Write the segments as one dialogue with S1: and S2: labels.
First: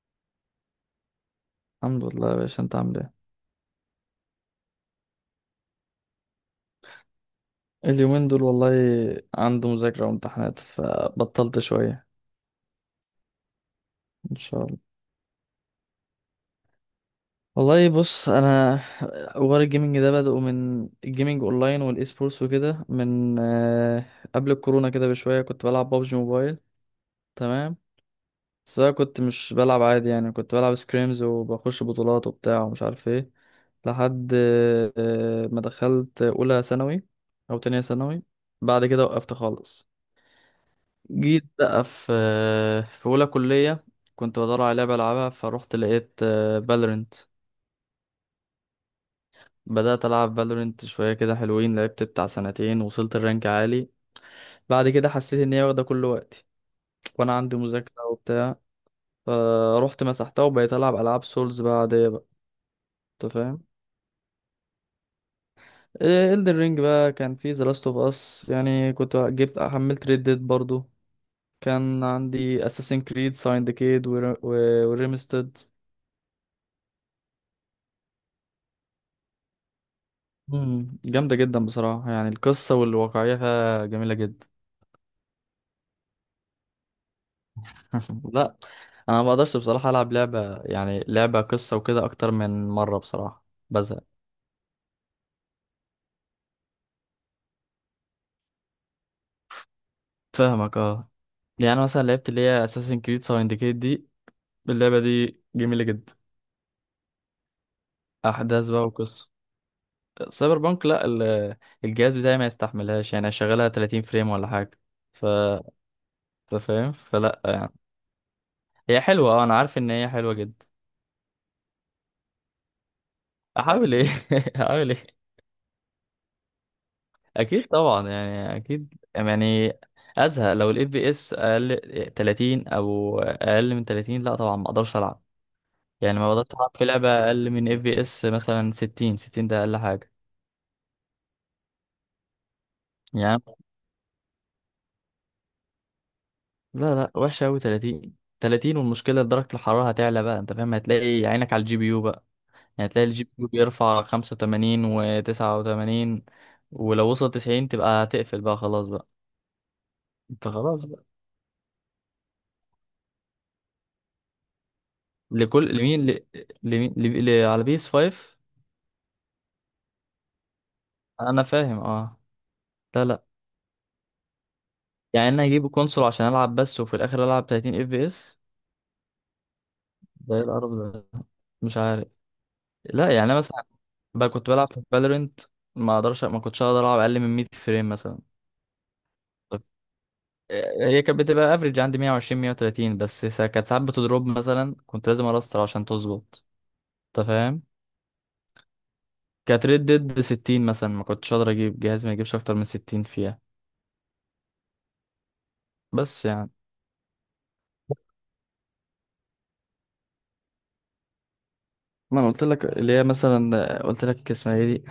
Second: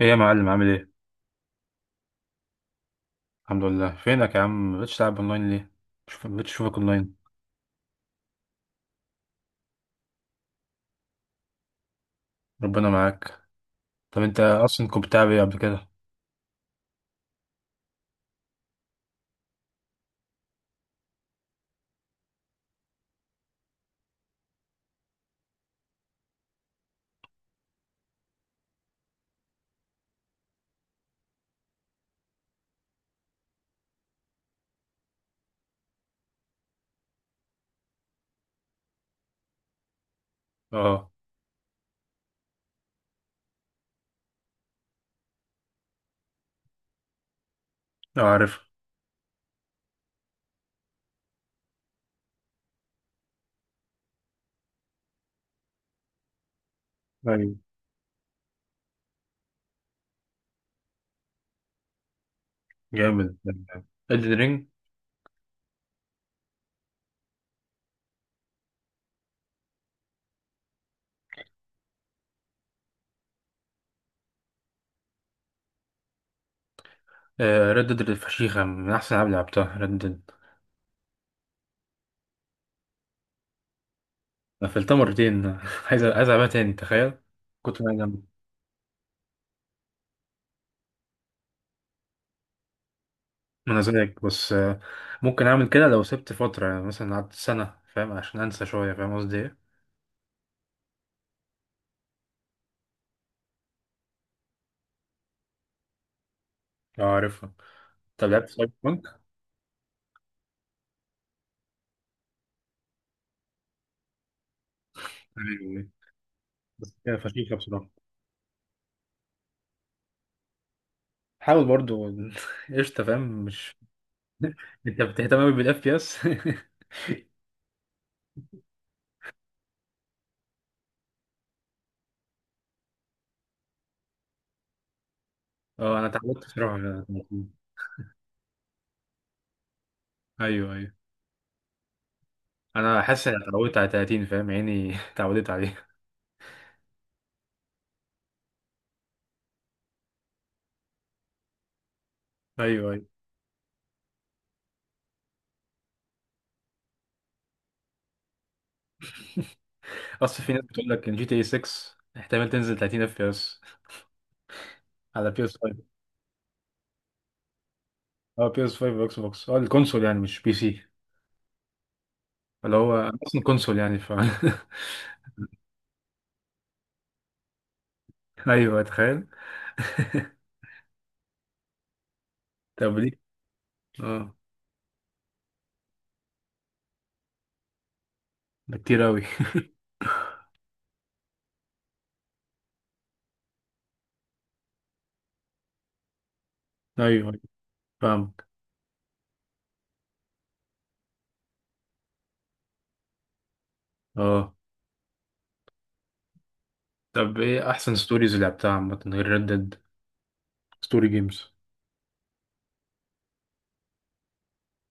S1: ايه يا معلم، عامل ايه؟
S2: الحمد لله يا باشا، انت عامل ايه؟
S1: الحمد لله، فينك يا عم؟ مبقتش تلعب اونلاين ليه؟ مش مبقتش اشوفك اونلاين.
S2: اليومين دول والله، عنده مذاكرة وامتحانات فبطلت شوية.
S1: ربنا معاك. طب
S2: ان
S1: انت
S2: شاء الله.
S1: اصلا كنت بتلعب ايه قبل كده؟
S2: والله بص، انا حوار الجيمنج ده بدأه من الجيمنج اونلاين والاي سبورتس وكده، من قبل الكورونا كده بشوية كنت بلعب بابجي موبايل. تمام. بس بقى كنت مش بلعب عادي، يعني كنت بلعب سكريمز وبخش بطولات وبتاع ومش عارف ايه لحد ما دخلت اولى ثانوي، او تانية ثانوي. بعد كده وقفت خالص.
S1: اه.
S2: جيت بقى في أولى كلية، كنت بدور على لعبة ألعبها فروحت لقيت فالورنت.
S1: اه، عارف.
S2: بدأت ألعب فالورنت شوية، كده حلوين، لعبت بتاع سنتين وصلت الرانك عالي. بعد كده حسيت إن هي واخدة كل وقتي وأنا
S1: ايوه.
S2: عندي مذاكرة وبتاع. فروحت مسحتها وبقيت ألعب ألعاب سولز بقى، عادية بقى. أنت
S1: جامد.
S2: فاهم.
S1: ريد رينج
S2: إلدن رينج بقى كان في ذا لاست أوف أس، يعني كنت جبت حملت ريد ديد برضو، كان عندي اساسن كريد سايندكيد وريمستد.
S1: ريد ديد الفشيخة من احسن العاب اللي لعبتها، ريد ديد.
S2: مم. جامدة جدا بصراحة، يعني القصة والواقعية فيها جميلة جدا.
S1: قفلتها مرتين عايز العبها تاني، تخيل. كنت انا جامد.
S2: لا. أنا ما بقدرش بصراحة ألعب لعبة، يعني لعبة قصة وكده أكتر من مرة، بصراحة
S1: انا
S2: بزهق.
S1: زيك، بس ممكن اعمل كده لو سبت فترة، يعني مثلا قعدت سنة، فاهم؟ عشان انسى شوية، فاهم قصدي ايه؟
S2: فاهمك اه. يعني مثلا لعبت اللي هي أساسن كريد ساوندكيت دي، اللعبة دي جميلة جدا.
S1: اه، عارفها. طب لعبت
S2: أحداث
S1: سايبر
S2: بقى
S1: بانك؟
S2: وقصة. سايبر بانك لا. الجهاز بتاعي ما يستحملهاش، يعني أشغلها 30 فريم ولا حاجة، ف
S1: أيوة.
S2: أنت
S1: بس
S2: فاهم،
S1: هي
S2: فلا
S1: فشيخة
S2: يعني.
S1: بصراحة.
S2: هي حلوة اه، أنا عارف إن هي حلوة جدا.
S1: حاول برضو قشطة، فاهم مش
S2: أحاول إيه؟ أحاول
S1: انت
S2: إيه؟
S1: بتهتم قوي بالاف بي اس
S2: اكيد طبعا يعني، اكيد يعني ازهق لو الاف بي اس اقل 30، او اقل من 30. لا طبعا ما اقدرش العب،
S1: اه، انا
S2: يعني ما
S1: اتعودت
S2: بقدرش العب
S1: بصراحة
S2: في
S1: على
S2: لعبه اقل
S1: 30.
S2: من اف بي اس مثلا 60. 60 ده اقل حاجه
S1: ايوه، ايوه. انا حاسس
S2: يعني.
S1: اني اتعودت على 30، فاهم؟ عيني اتعودت عليه.
S2: لا، لا وحشه قوي 30. 30 والمشكله درجه الحراره هتعلى بقى، انت فاهم، هتلاقي عينك على الجي بي يو بقى،
S1: ايوه،
S2: يعني
S1: ايوه.
S2: هتلاقي الجي بي يو بيرفع 85 و89، ولو وصل 90 تبقى هتقفل بقى، خلاص بقى،
S1: اصل
S2: انت
S1: في ناس
S2: خلاص
S1: بتقول
S2: بقى.
S1: لك ان جي تي اي 6 احتمال تنزل 30 اف بي اس على بي اس 5.
S2: لكل لمين ل... لمين ل... ل... على بيس 5.
S1: اه، بي اس 5 واكس بوكس، اه الكونسول يعني مش بي سي.
S2: انا فاهم اه.
S1: اللي هو
S2: لا،
S1: أنا
S2: لا
S1: اصلا كونسول، يعني ف
S2: يعني انا اجيب كونسول عشان العب بس وفي الاخر العب 30 اف بي اس؟
S1: ايوه، تخيل
S2: ده ايه القرف ده؟ مش عارف.
S1: طب
S2: لا
S1: ليه؟
S2: يعني انا مثلا بقى
S1: اه.
S2: كنت بلعب في فالورنت، ما اقدرش، ما كنتش اقدر العب اقل من 100 فريم مثلا.
S1: ده كتير قوي
S2: طب هي كانت بتبقى افريج عندي 120 130، بس كانت ساعات بتضرب، مثلا كنت لازم ارستر عشان تظبط.
S1: ايوه،
S2: انت
S1: أيوة،
S2: فاهم.
S1: فاهمك.
S2: كانت ريد ديد 60 مثلا، ما كنتش اقدر اجيب جهاز ما يجيبش اكتر من 60 فيها.
S1: اه،
S2: بس يعني
S1: طب ايه احسن ستوريز اللي لعبتها عامة غير ريد ديد؟ ستوري جيمز.
S2: ما انا قلت لك اللي هي، مثلا قلت لك اسمها ايه دي،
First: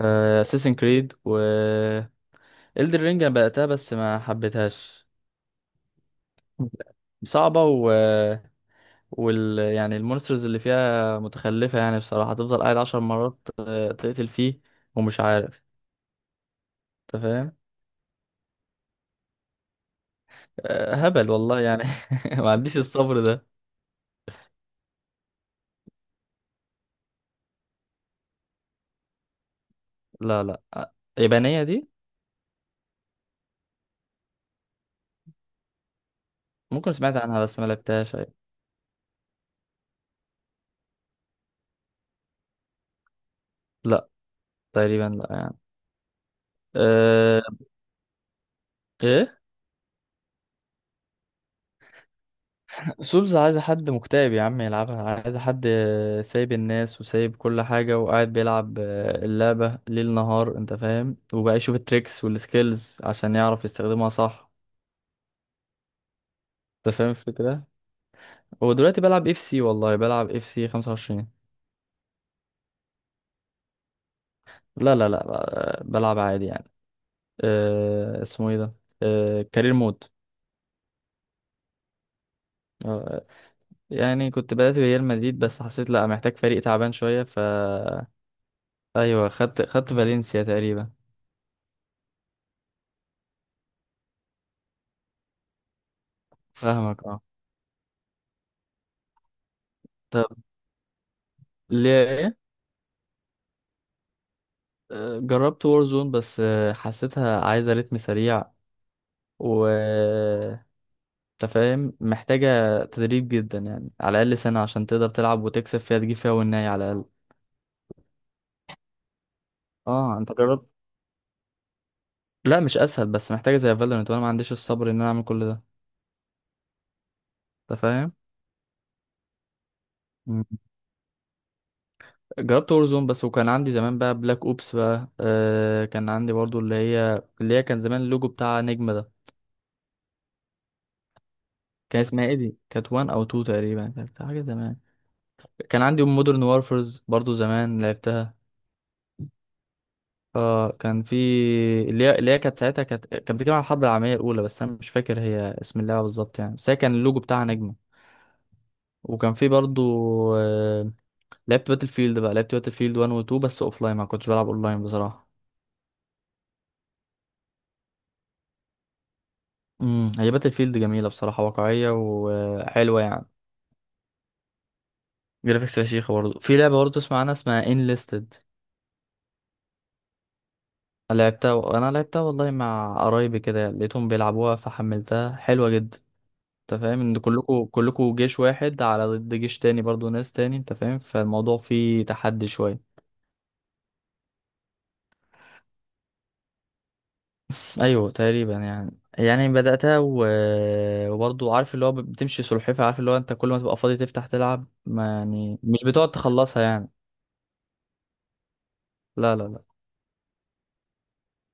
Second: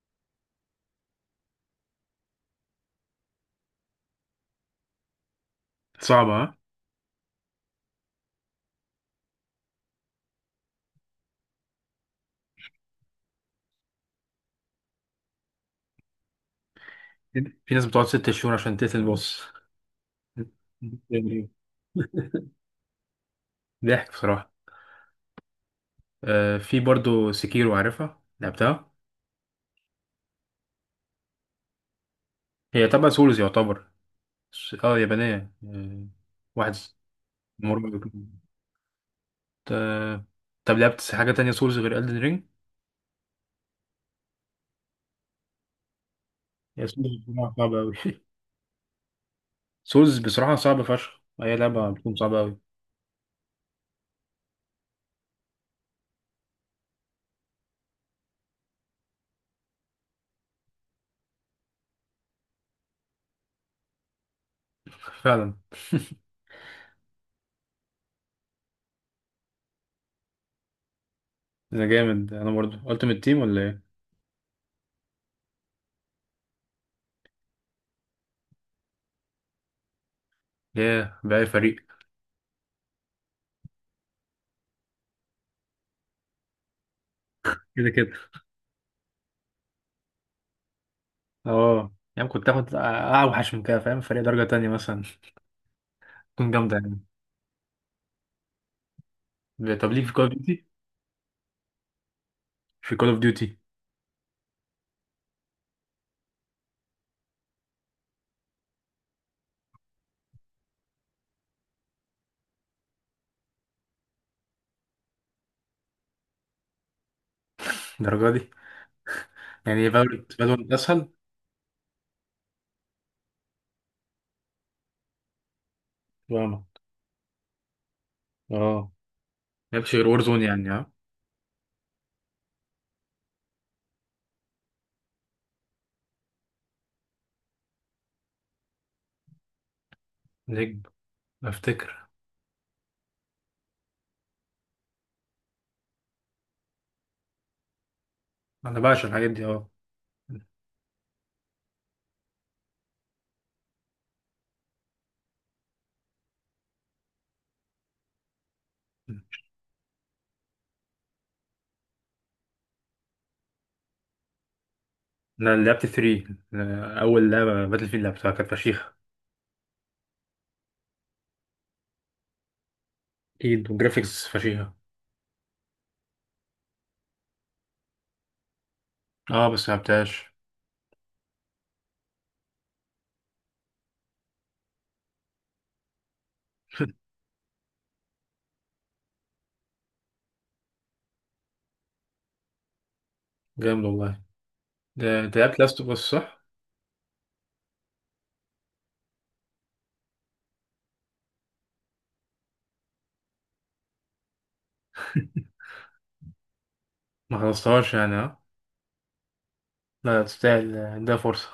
S2: اساسن كريد، و إلدر رينج انا بدأتها بس ما حبيتهاش.
S1: صعبة، ها؟
S2: صعبة و... يعني المونسترز اللي فيها متخلفة، يعني بصراحة تفضل قاعد عشر مرات تقتل فيه، ومش عارف، انت فاهم.
S1: في ناس بتقعد 6 شهور عشان تقتل البوس.
S2: هبل
S1: يعني.
S2: والله يعني. ما عنديش الصبر ده.
S1: ضحك بصراحة. آه، في برضو سكيرو، عارفها؟ لعبتها؟
S2: لا، لا. يابانية دي.
S1: هي تبع سولز يعتبر. اه، يابانية. آه. واحد.
S2: ممكن سمعت عنها بس ما
S1: مرة.
S2: لعبتهاش. أيوة.
S1: آه. طب لعبت حاجة تانية سولز غير ألدن رينج؟
S2: لا، تقريبا لا يعني.
S1: هي سولز
S2: أه...
S1: بصراحة صعبة أوي
S2: ايه.
S1: سولز بصراحة صعبة فشخ، هي لعبة بتكون صعبة أوي.
S2: سولز عايز حد مكتئب يا عم يلعبها، عايز حد سايب الناس وسايب كل حاجة وقاعد بيلعب اللعبة ليل نهار، انت فاهم، وبقى يشوف التريكس والسكيلز عشان يعرف يستخدمها صح.
S1: فعلا.
S2: انت فاهم الفكرة. هو دلوقتي بلعب اف سي، والله بلعب اف سي 25.
S1: أنا جامد. أنا برضو ألتيمت تيم ولا إيه؟
S2: لا، لا، لا، بلعب عادي يعني. أه، اسمه ايه ده؟ أه، كارير مود.
S1: ياه، بقى فريق.
S2: أه، يعني كنت بدأت بريال مدريد بس حسيت لا، محتاج فريق تعبان شوية، ف
S1: كده كده.
S2: ايوه، خدت فالنسيا تقريبا.
S1: اه، يعني كنت تاخد اوحش من كده، فاهم؟ فريق درجة تانية مثلا، تكون جامدة.
S2: فاهمك اه.
S1: يعني طب ليك في كول
S2: طب
S1: اوف ديوتي؟
S2: ليه؟
S1: في كول اوف ديوتي.
S2: جربت وورزون بس حسيتها عايزة رتم سريع، و تفاهم محتاجة تدريب جدا، يعني على الأقل سنة عشان تقدر تلعب وتكسب فيها، تجيب فيها والنهاية على الأقل.
S1: الدرجة دي. يعني
S2: اه
S1: فالورنت،
S2: انت جربت.
S1: فالورنت اسهل.
S2: لا مش أسهل، بس محتاجة زي فالورنت وأنا ما عنديش الصبر إن أنا أعمل كل ده.
S1: فاهمك.
S2: أنت فاهم.
S1: اه. مالكش غير وور زون،
S2: مم.
S1: يعني اه.
S2: جربت وورزون بس، وكان عندي زمان بقى بلاك أوبس بقى، كان عندي برضو اللي هي كان زمان اللوجو بتاع نجمة ده.
S1: نجم.
S2: كان
S1: افتكر.
S2: اسمها ايه دي؟ كانت وان أو تو تقريبا، كانت حاجة زمان. كان عندي مودرن وارفرز برضو، زمان لعبتها.
S1: انا بعشق الحاجات دي، اه.
S2: اه كان في اللي هي كانت ساعتها، كانت بتتكلم عن الحرب العالميه الاولى، بس انا مش فاكر هي اسم اللعبه بالظبط يعني، بس هي كان اللوجو بتاعها نجمه. وكان في برضو آه، لعبت باتل فيلد بقى، لعبت باتل فيلد 1 و 2 بس اوف لاين، ما كنتش بلعب اون لاين بصراحه.
S1: انا لعبت 3، اول لعبة باتل فيلد لعبتها، كانت فشيخة.
S2: هي باتل فيلد جميله بصراحه، واقعيه وحلوه يعني.
S1: اكيد، وجرافيكس فشيخة.
S2: جرافيكس فشيخه برضو، في لعبه برضو اسمها، عنها، اسمها ان ليستد.
S1: اه، بس ما لعبتهاش.
S2: لعبتها، انا لعبتها والله مع قرايبي، كده لقيتهم بيلعبوها فحملتها، حلوه جدا. انت فاهم ان كلكوا جيش واحد على ضد جيش تاني، برضو ناس تاني، انت فاهم، فالموضوع فيه تحدي شوية.
S1: جامد والله. ده انت لعبت لاست اوف اس، صح؟
S2: ايوه تقريبا يعني بدأتها و... وبرضو عارف اللي هو بتمشي سلحفة، عارف اللي هو انت كل ما تبقى فاضي تفتح تلعب، ما يعني مش بتقعد تخلصها يعني.
S1: ما خلصتهاش يعني، اه.
S2: لا، لا، لا.
S1: لا تستاهل، ده فرصة.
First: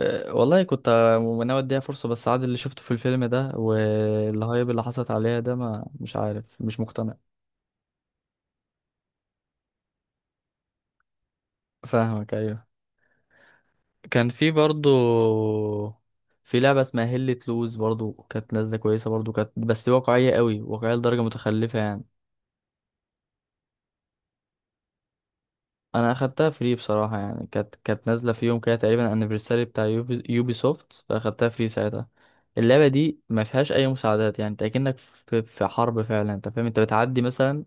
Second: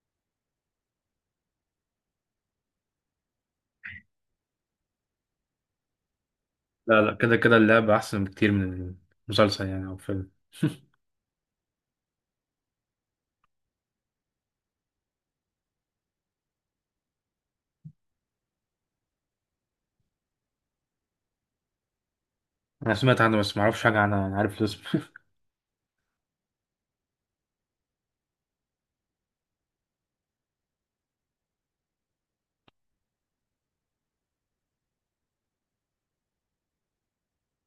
S2: والله كنت ناوي اديها فرصة، بس عاد اللي شفته في الفيلم ده والهايب اللي حصلت عليها ده، ما مش عارف، مش
S1: لا لا،
S2: مقتنع.
S1: كده كده اللعبة أحسن بكتير من المسلسل يعني، أو فيلم
S2: فاهمك ايوه. كان في برضو في لعبة اسمها هيلة لوز، برضو كانت نازلة كويسة برضو، كانت بس واقعية قوي، واقعية لدرجة متخلفة يعني.
S1: أنا سمعت عنه بس معرفش حاجة عنها، أنا عارف الاسم
S2: انا اخدتها فري بصراحة، يعني كانت نازلة في يوم كده تقريبا، انيفرساري بتاع يوبي سوفت، فاخدتها فري ساعتها. اللعبة دي ما فيهاش اي مساعدات، يعني انت اكنك في حرب فعلا، انت فاهم، انت بتعدي مثلا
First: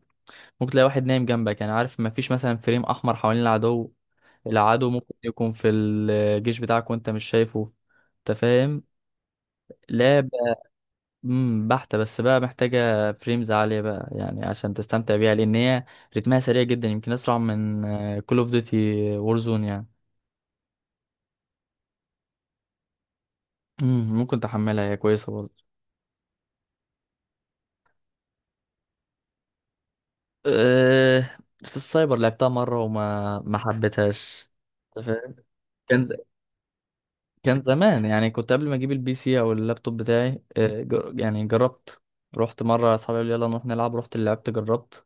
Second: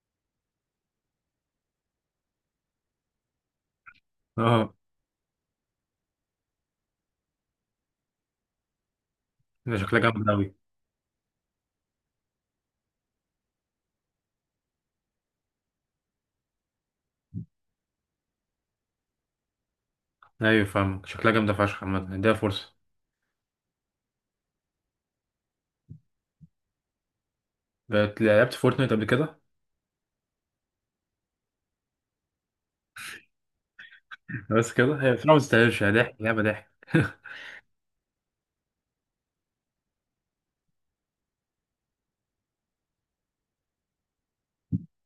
S2: ممكن تلاقي واحد نايم جنبك، يعني عارف ما فيش مثلا فريم احمر حوالين العدو.
S1: اه،
S2: العدو ممكن يكون في الجيش بتاعك وانت مش شايفه. انت فاهم.
S1: ده شكلها
S2: لا.
S1: جامدة أوي.
S2: بحتة، بس بقى محتاجة فريمز عالية بقى يعني عشان تستمتع بيها، لأن هي رتمها سريع جدا، يمكن أسرع من كول اوف ديوتي، وورزون يعني.
S1: أيوة، فاهمك، شكلها جامدة فشخ. عامة اديها فرصة.
S2: ممكن تحملها، هي كويسة برضه.
S1: لعبت فورتنايت قبل كده.
S2: أه في السايبر لعبتها مرة وما ما حبيتهاش.
S1: بس كده،
S2: أنت
S1: هي بصراحة
S2: فاهم؟
S1: ما تستاهلش، هي
S2: كان،
S1: ضحك، لعبة ضحك.
S2: كان زمان يعني، كنت قبل ما أجيب البي سي أو اللابتوب بتاعي، يعني جربت، رحت مرة، أصحابي قالوا لي يلا نروح نلعب، رحت لعبت جربت.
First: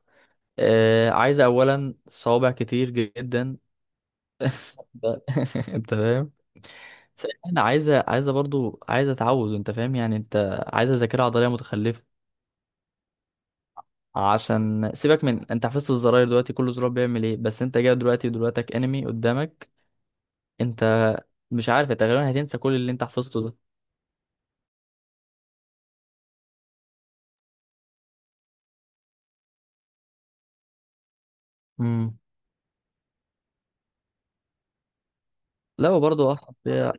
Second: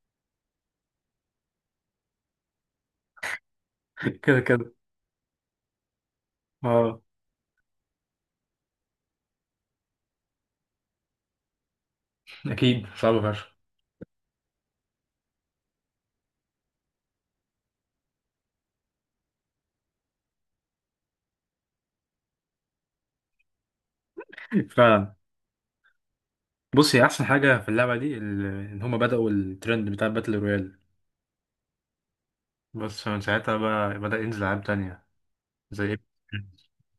S2: أه، عايزة أولا صوابع كتير جدا.
S1: كده كده.
S2: ده- انت فاهم.
S1: اه،
S2: بس انا عايزه برضو، عايزه تعود، انت فاهم، يعني انت عايزه ذاكره عضليه متخلفه
S1: أكيد صعبة فشخ.
S2: عشان سيبك من انت حفظت الزراير دلوقتي كل زرار بيعمل ايه، بس انت جاي دلوقتي، دلوقتك انمي قدامك، انت مش عارف، انت غالبا هتنسى كل اللي انت حفظته ده.
S1: فعلا. بص، هي أحسن حاجة في اللعبة دي إن هما بدأوا الترند بتاع باتل رويال.
S2: امم.
S1: بس من ساعتها بقى بدأ ينزل ألعاب تانية. زي
S2: لا
S1: إيه؟
S2: وبرضه اصعب فيها،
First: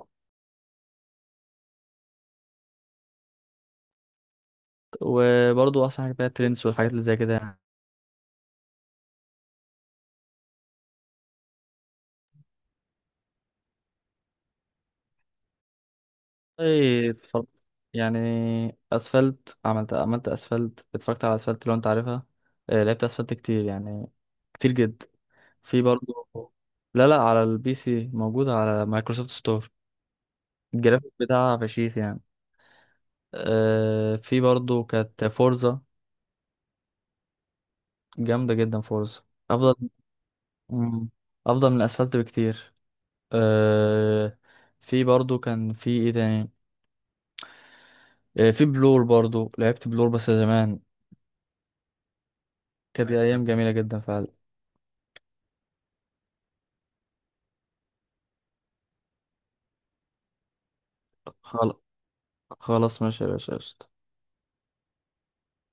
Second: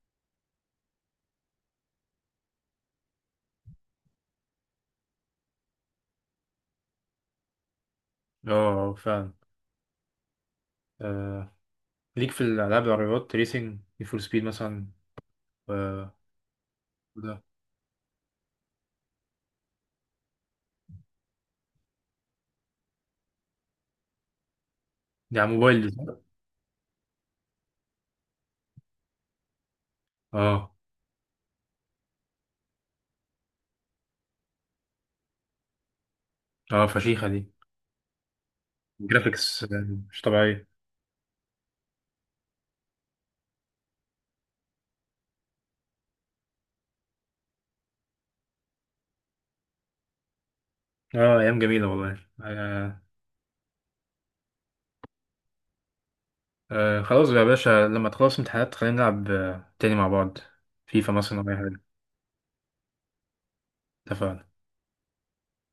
S2: وبرضه اصعب حاجه فيها ترندز والحاجات اللي زي كده يعني.
S1: اه، آه، فعلا. آه. ليك في الألعاب العربيات ريسنج، نيد فور سبيد مثلا. و-
S2: والله
S1: وده.
S2: يعني اسفلت، عملت اسفلت، اتفرجت على اسفلت لو انت عارفها. لعبت اسفلت كتير يعني، كتير جدا.
S1: دي على موبايل
S2: في
S1: دي، صح؟
S2: برضه. لا، لا، على البي سي موجود على مايكروسوفت ستور.
S1: اه،
S2: الجرافيك بتاعها فشيخ يعني. في برضه كانت فورزا.
S1: اه فشيخة دي.
S2: جامدة جدا فورزا،
S1: جرافيكس
S2: أفضل.
S1: مش طبيعية.
S2: مم. أفضل من الأسفلت بكتير. آه في برضه كان في إيه تاني؟ في بلور برضه، لعبت بلور بس زمان.
S1: اه، أيام جميلة والله، آه.
S2: كانت أيام جميلة جدا فعلا.
S1: آه. خلاص يا باشا، لما تخلص امتحانات خلينا نلعب تاني مع بعض. فيفا مثلا أو أي
S2: خل-
S1: حاجة.
S2: خلاص ماشي يا باشا، قشطة.
S1: اتفقنا.